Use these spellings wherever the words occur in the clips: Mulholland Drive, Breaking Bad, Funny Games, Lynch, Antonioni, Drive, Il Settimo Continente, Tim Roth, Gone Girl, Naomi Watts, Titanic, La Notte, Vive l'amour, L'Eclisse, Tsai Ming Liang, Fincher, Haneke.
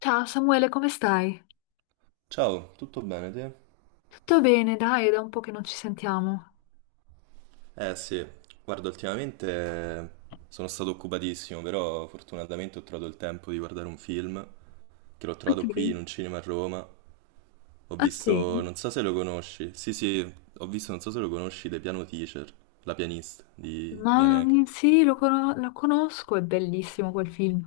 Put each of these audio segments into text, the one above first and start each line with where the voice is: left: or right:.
left: Ciao Samuele, come stai?
right: Ciao, tutto bene te?
left: Tutto bene, dai, è da un po' che non ci sentiamo.
right: Eh sì, guarda, ultimamente sono stato occupatissimo, però fortunatamente ho trovato il tempo di guardare un film che l'ho
left: Ok.
right: trovato qui in un cinema a Roma. Ho
left: Ah sì?
right: visto, non so se lo conosci, sì sì, ho visto, non so se lo conosci, The Piano Teacher, la pianista di Haneke.
left: Lo conosco, è bellissimo quel film.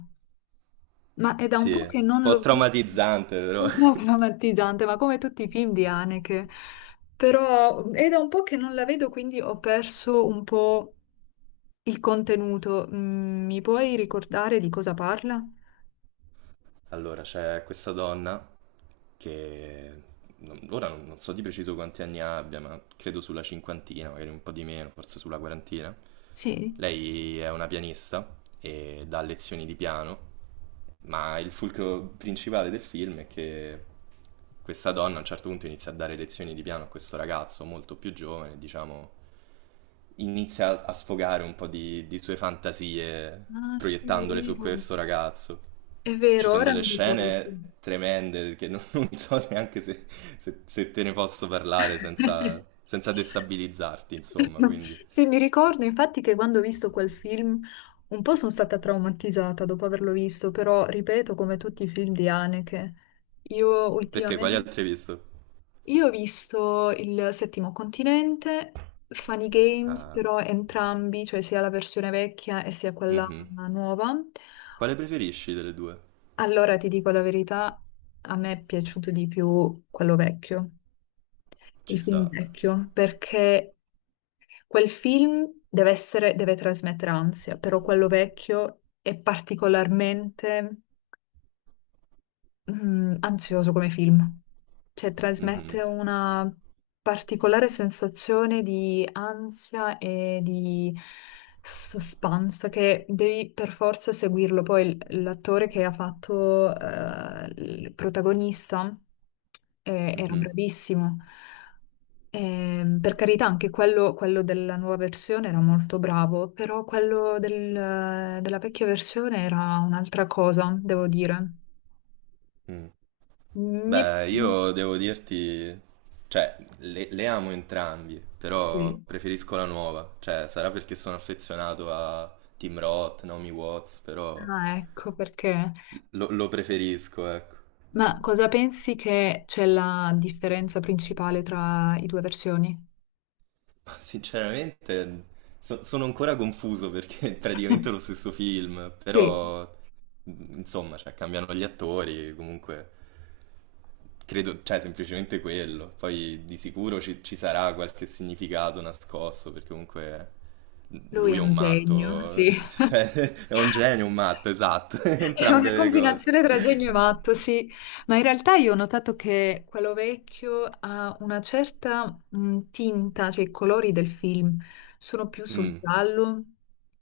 left: Ma è da un
right: Sì,
left: po'
right: un
left: che non
right: po'
left: l'ho visto.
right: traumatizzante però.
left: Un po' traumatizzante, ma come tutti i film di Haneke. Però è da un po' che non la vedo, quindi ho perso un po' il contenuto. Mi puoi ricordare di cosa parla?
right: Allora, c'è questa donna che non- ora non, non so di preciso quanti anni abbia, ma credo sulla cinquantina, magari un po' di meno, forse sulla quarantina.
left: Sì.
right: Lei è una pianista e dà lezioni di piano, ma il fulcro principale del film è che questa donna a un certo punto inizia a dare lezioni di piano a questo ragazzo molto più giovane, diciamo inizia a sfogare un po' di sue fantasie
left: Ah sì, è
right: proiettandole su
left: vero.
right: questo ragazzo.
left: È
right: Ci
left: vero,
right: sono
left: ora
right: delle
left: mi ricordo.
right: scene tremende che non so neanche se, se te ne posso parlare senza, senza destabilizzarti, insomma, quindi...
left: Sì, mi ricordo infatti che quando ho visto quel film un po' sono stata traumatizzata dopo averlo visto, però ripeto, come tutti i film di Haneke, io
right: Perché quali
left: ultimamente
right: altri hai visto?
left: io ho visto Il Settimo Continente, Funny Games,
right: Ah,
left: però entrambi, cioè sia la versione vecchia e sia quella
right: mhm.
left: nuova.
right: Quale preferisci delle due?
left: Allora ti dico la verità, a me è piaciuto di più quello vecchio,
right: Ci
left: il film
right: sta.
left: vecchio, perché quel film deve essere, deve trasmettere ansia, però quello vecchio è particolarmente ansioso come film, cioè
right: Mhm,
left: trasmette una particolare sensazione di ansia e di suspense che devi per forza seguirlo. Poi l'attore che ha fatto il protagonista era
right: mhm,
left: bravissimo. Per carità, anche quello della nuova versione era molto bravo, però della vecchia versione era un'altra cosa, devo dire.
right: mm.
left: Mi è-
right: Beh, io devo dirti, cioè, le amo entrambi, però
left: sì.
right: preferisco la nuova. Cioè, sarà perché sono affezionato a Tim Roth, Naomi Watts, però
left: Ah, ecco perché.
right: lo preferisco, ecco.
left: Ma cosa pensi che c'è la differenza principale tra i due versioni?
right: Ma sinceramente, sono ancora confuso perché è praticamente lo stesso film,
left: Sì,
right: però, insomma, cioè, cambiano gli attori, comunque credo, cioè, semplicemente quello. Poi di sicuro ci sarà qualche significato nascosto, perché comunque
left: lui è
right: lui è un
left: un genio,
right: matto,
left: sì.
right: cioè, è un genio, un matto, esatto,
left: È una
right: entrambe le cose.
left: combinazione tra genio e matto, sì, ma in realtà io ho notato che quello vecchio ha una certa tinta, cioè i colori del film sono più sul
right: Mm,
left: giallo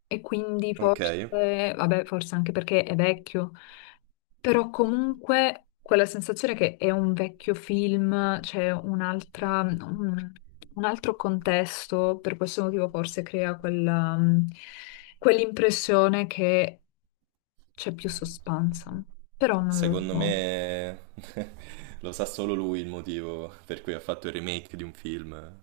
left: e quindi forse,
right: ok,
left: vabbè, forse anche perché è vecchio, però comunque quella sensazione che è un vecchio film, c'è un altro contesto, per questo motivo forse crea quella, quell'impressione che c'è più suspense, però non lo
right: secondo
left: so.
right: me lo sa solo lui il motivo per cui ha fatto il remake di un film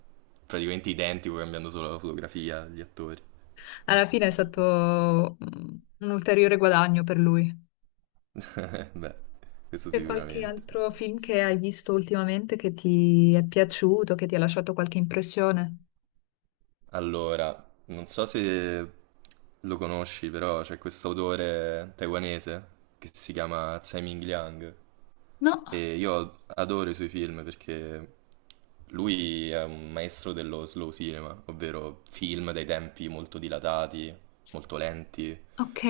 right: praticamente identico, cambiando solo la fotografia, gli attori.
left: Alla fine è stato un ulteriore guadagno per lui.
right: Beh, questo
left: C'è qualche
right: sicuramente.
left: altro film che hai visto ultimamente che ti è piaciuto, che ti ha lasciato qualche impressione?
right: Allora, non so se lo conosci, però c'è questo autore taiwanese che si chiama Tsai Ming Liang.
left: No?
right: E io adoro i suoi film perché lui è un maestro dello slow cinema, ovvero film dai tempi molto dilatati, molto lenti.
left: Ok.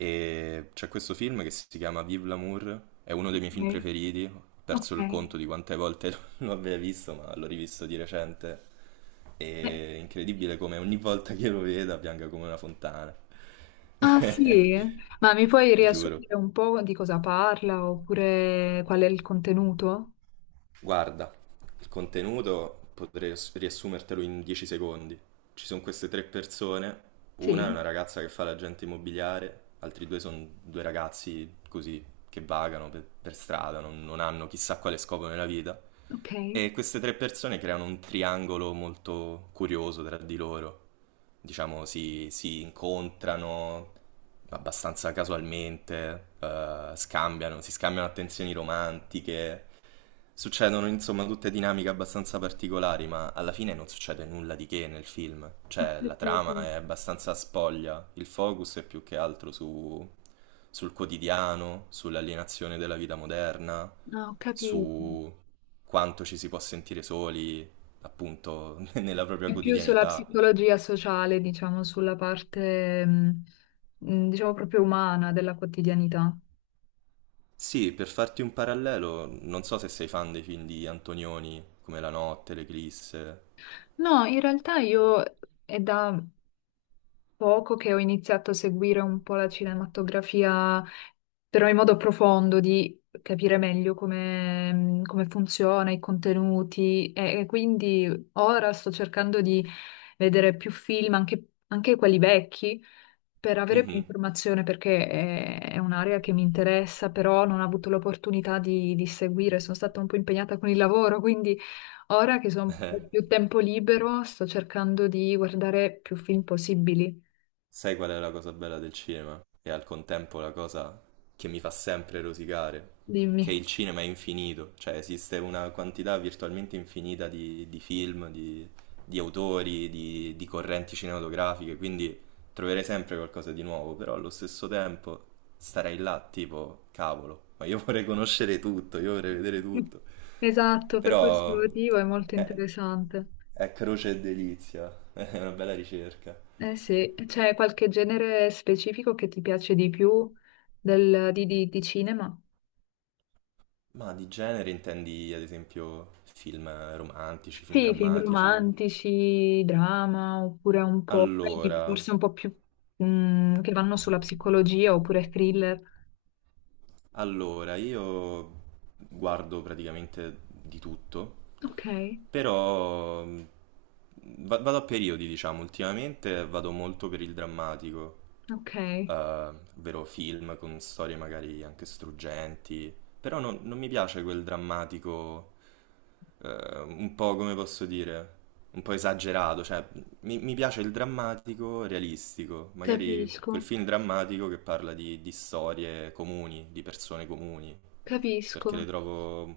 right: E c'è questo film che si chiama Vive l'amour, è uno dei miei film
left: Ok.
right: preferiti. Ho
left: Ok.
right: perso il conto di quante volte lo abbia visto, ma l'ho rivisto di recente. È
left: Eh,
right: incredibile come ogni volta che lo veda pianga come una fontana.
left: ah sì? Ma mi puoi
right: Giuro.
left: riassumere un po' di cosa parla oppure qual è il contenuto?
right: Guarda, il contenuto potrei riassumertelo in 10 secondi. Ci sono queste tre persone, una è
left: Sì.
right: una ragazza che fa l'agente immobiliare, altri due sono due ragazzi così che vagano per strada, non hanno chissà quale scopo nella vita.
left: Ok.
right: E queste tre persone creano un triangolo molto curioso tra di loro. Diciamo, si incontrano abbastanza casualmente, scambiano, si scambiano attenzioni romantiche. Succedono insomma tutte dinamiche abbastanza particolari, ma alla fine non succede nulla di che nel film.
left: Ho
right: Cioè, la
left: capito.
right: trama è abbastanza spoglia, il focus è più che altro sul quotidiano, sull'alienazione della vita moderna,
left: Ah, ho capito.
right: su quanto ci si può sentire soli, appunto, nella propria
left: È più sulla
right: quotidianità.
left: psicologia sociale, diciamo, sulla parte, diciamo, proprio umana della quotidianità.
right: Sì, per farti un parallelo, non so se sei fan dei film di Antonioni, come La Notte, L'Eclisse.
left: No, in realtà io è da poco che ho iniziato a seguire un po' la cinematografia, però in modo profondo, di capire meglio come, come funziona, i contenuti, e quindi ora sto cercando di vedere più film, anche quelli vecchi per avere più
right: Mhm.
left: informazione, perché è un'area che mi interessa, però non ho avuto l'opportunità di seguire, sono stata un po' impegnata con il lavoro, quindi ora che sono un po' più tempo libero, sto cercando di guardare più film possibili.
right: Sai qual è la cosa bella del cinema? E al contempo la cosa che mi fa sempre rosicare, che
left: Dimmi.
right: il cinema è infinito, cioè esiste una quantità virtualmente infinita di film, di autori, di correnti cinematografiche, quindi troverei sempre qualcosa di nuovo, però allo stesso tempo starei là tipo, cavolo, ma io vorrei conoscere tutto, io vorrei vedere tutto,
left: Esatto, per questo
right: però
left: motivo è molto
right: è,
left: interessante.
right: è croce e delizia, è una bella ricerca.
left: Eh sì, c'è qualche genere specifico che ti piace di più di cinema?
right: Ma di genere intendi ad esempio film romantici, film
left: Sì, film
right: drammatici?
left: romantici, drama, oppure un po', quelli
right: Allora,
left: forse un po' più che vanno sulla psicologia, oppure thriller.
right: allora, io guardo praticamente di tutto,
left: Ok,
right: però vado a periodi, diciamo, ultimamente vado molto per il drammatico,
left: ok,
right: eh, ovvero film con storie magari anche struggenti, però non mi piace quel drammatico un po' come posso dire, un po' esagerato, cioè mi piace il drammatico realistico, magari quel
left: capisco,
right: film drammatico che parla di storie comuni, di persone comuni, perché
left: capisco.
right: trovo,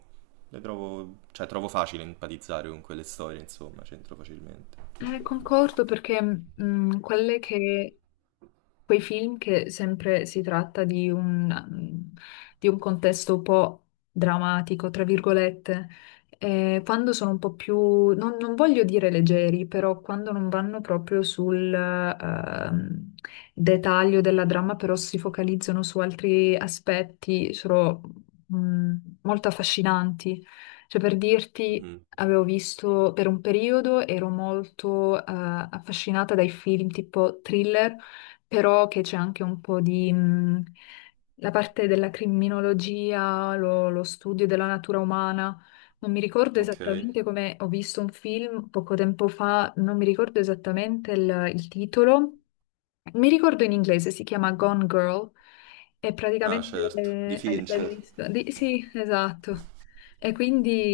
right: le trovo, cioè trovo facile empatizzare con quelle storie, insomma, c'entro facilmente.
left: Concordo perché quelle che quei film che sempre si tratta di di un contesto un po' drammatico, tra virgolette. Quando sono un po' più, non voglio dire leggeri, però quando non vanno proprio sul dettaglio della dramma, però si focalizzano su altri aspetti, sono mm, molto affascinanti. Cioè, per dirti,
right: Mhm,
left: avevo visto per un periodo, ero molto affascinata dai film tipo thriller però che c'è anche un po' di... la parte della criminologia, lo studio della natura umana. Non mi ricordo
right: ok.
left: esattamente come ho visto un film poco tempo fa, non mi ricordo esattamente il titolo. Mi ricordo in inglese, si chiama Gone Girl e
right: Ah,
left: praticamente
right: certo, di
left: l'hai
right: Fincher.
left: visto? Sì, esatto. E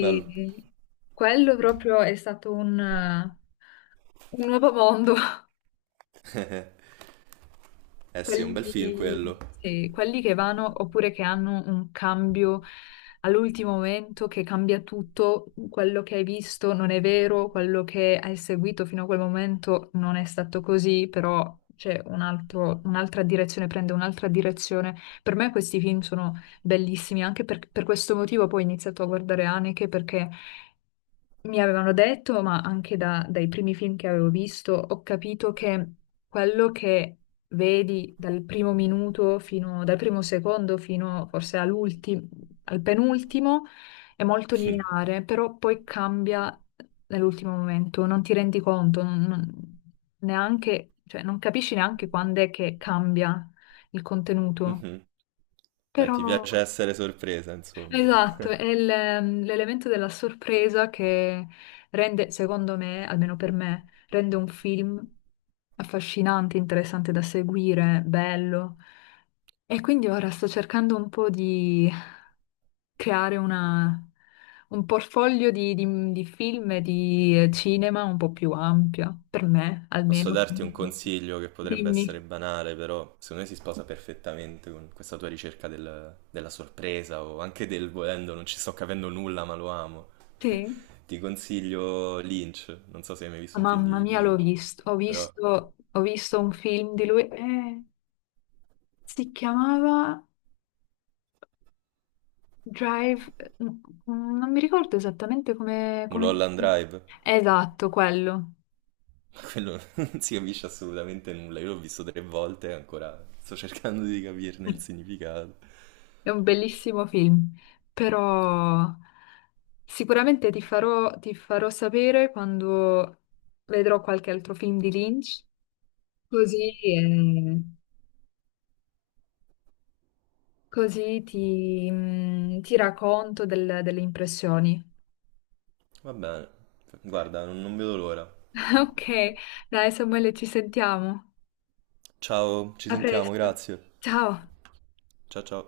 right: Bello.
left: quello proprio è stato un nuovo mondo
right: Eh sì, è un bel film
left: quelli,
right: quello.
left: sì, quelli che vanno oppure che hanno un cambio all'ultimo momento che cambia tutto, quello che hai visto non è vero, quello che hai seguito fino a quel momento non è stato così, però c'è un'altra direzione, prende un'altra direzione. Per me questi film sono bellissimi, anche per questo motivo poi ho iniziato a guardare Haneke perché mi avevano detto, ma anche dai primi film che avevo visto, ho capito che quello che vedi dal primo minuto fino, dal primo secondo fino forse all'ultimo, al penultimo è molto lineare, però poi cambia nell'ultimo momento, non ti rendi conto, neanche, cioè non capisci neanche quando è che cambia il contenuto,
right: Mhm. Beh,
left: però
right: ti piace essere sorpresa, insomma.
left: esatto, è l'elemento della sorpresa che rende, secondo me, almeno per me, rende un film affascinante, interessante da seguire, bello. E quindi ora sto cercando un po' di creare un portfolio di film e di cinema un po' più ampio, per me
right: Posso
left: almeno.
right: darti un consiglio che potrebbe
left: Dimmi.
right: essere banale, però secondo me si sposa perfettamente con questa tua ricerca del- della sorpresa o anche del volendo, non ci sto capendo nulla, ma lo amo.
left: Sì?
right: Ti consiglio Lynch, non so se hai mai visto un film
left: Mamma
right: di
left: mia, l'ho
right: Lynch,
left: visto,
right: però
left: ho visto un film di lui. Si chiamava Drive, non mi ricordo esattamente come...
right: Mulholland Drive,
left: esatto, quello.
right: ma quello non si capisce assolutamente nulla, io l'ho visto tre volte e ancora sto cercando di capirne il significato.
left: È un bellissimo film, però sicuramente ti farò sapere quando vedrò qualche altro film di Lynch, così, eh, così ti racconto delle impressioni.
right: Va bene, guarda, non vedo l'ora.
left: Ok, dai Samuele, ci sentiamo.
right: Ciao, ci
left: A
right: sentiamo,
left: presto.
right: grazie.
left: Ciao.
right: Ciao ciao.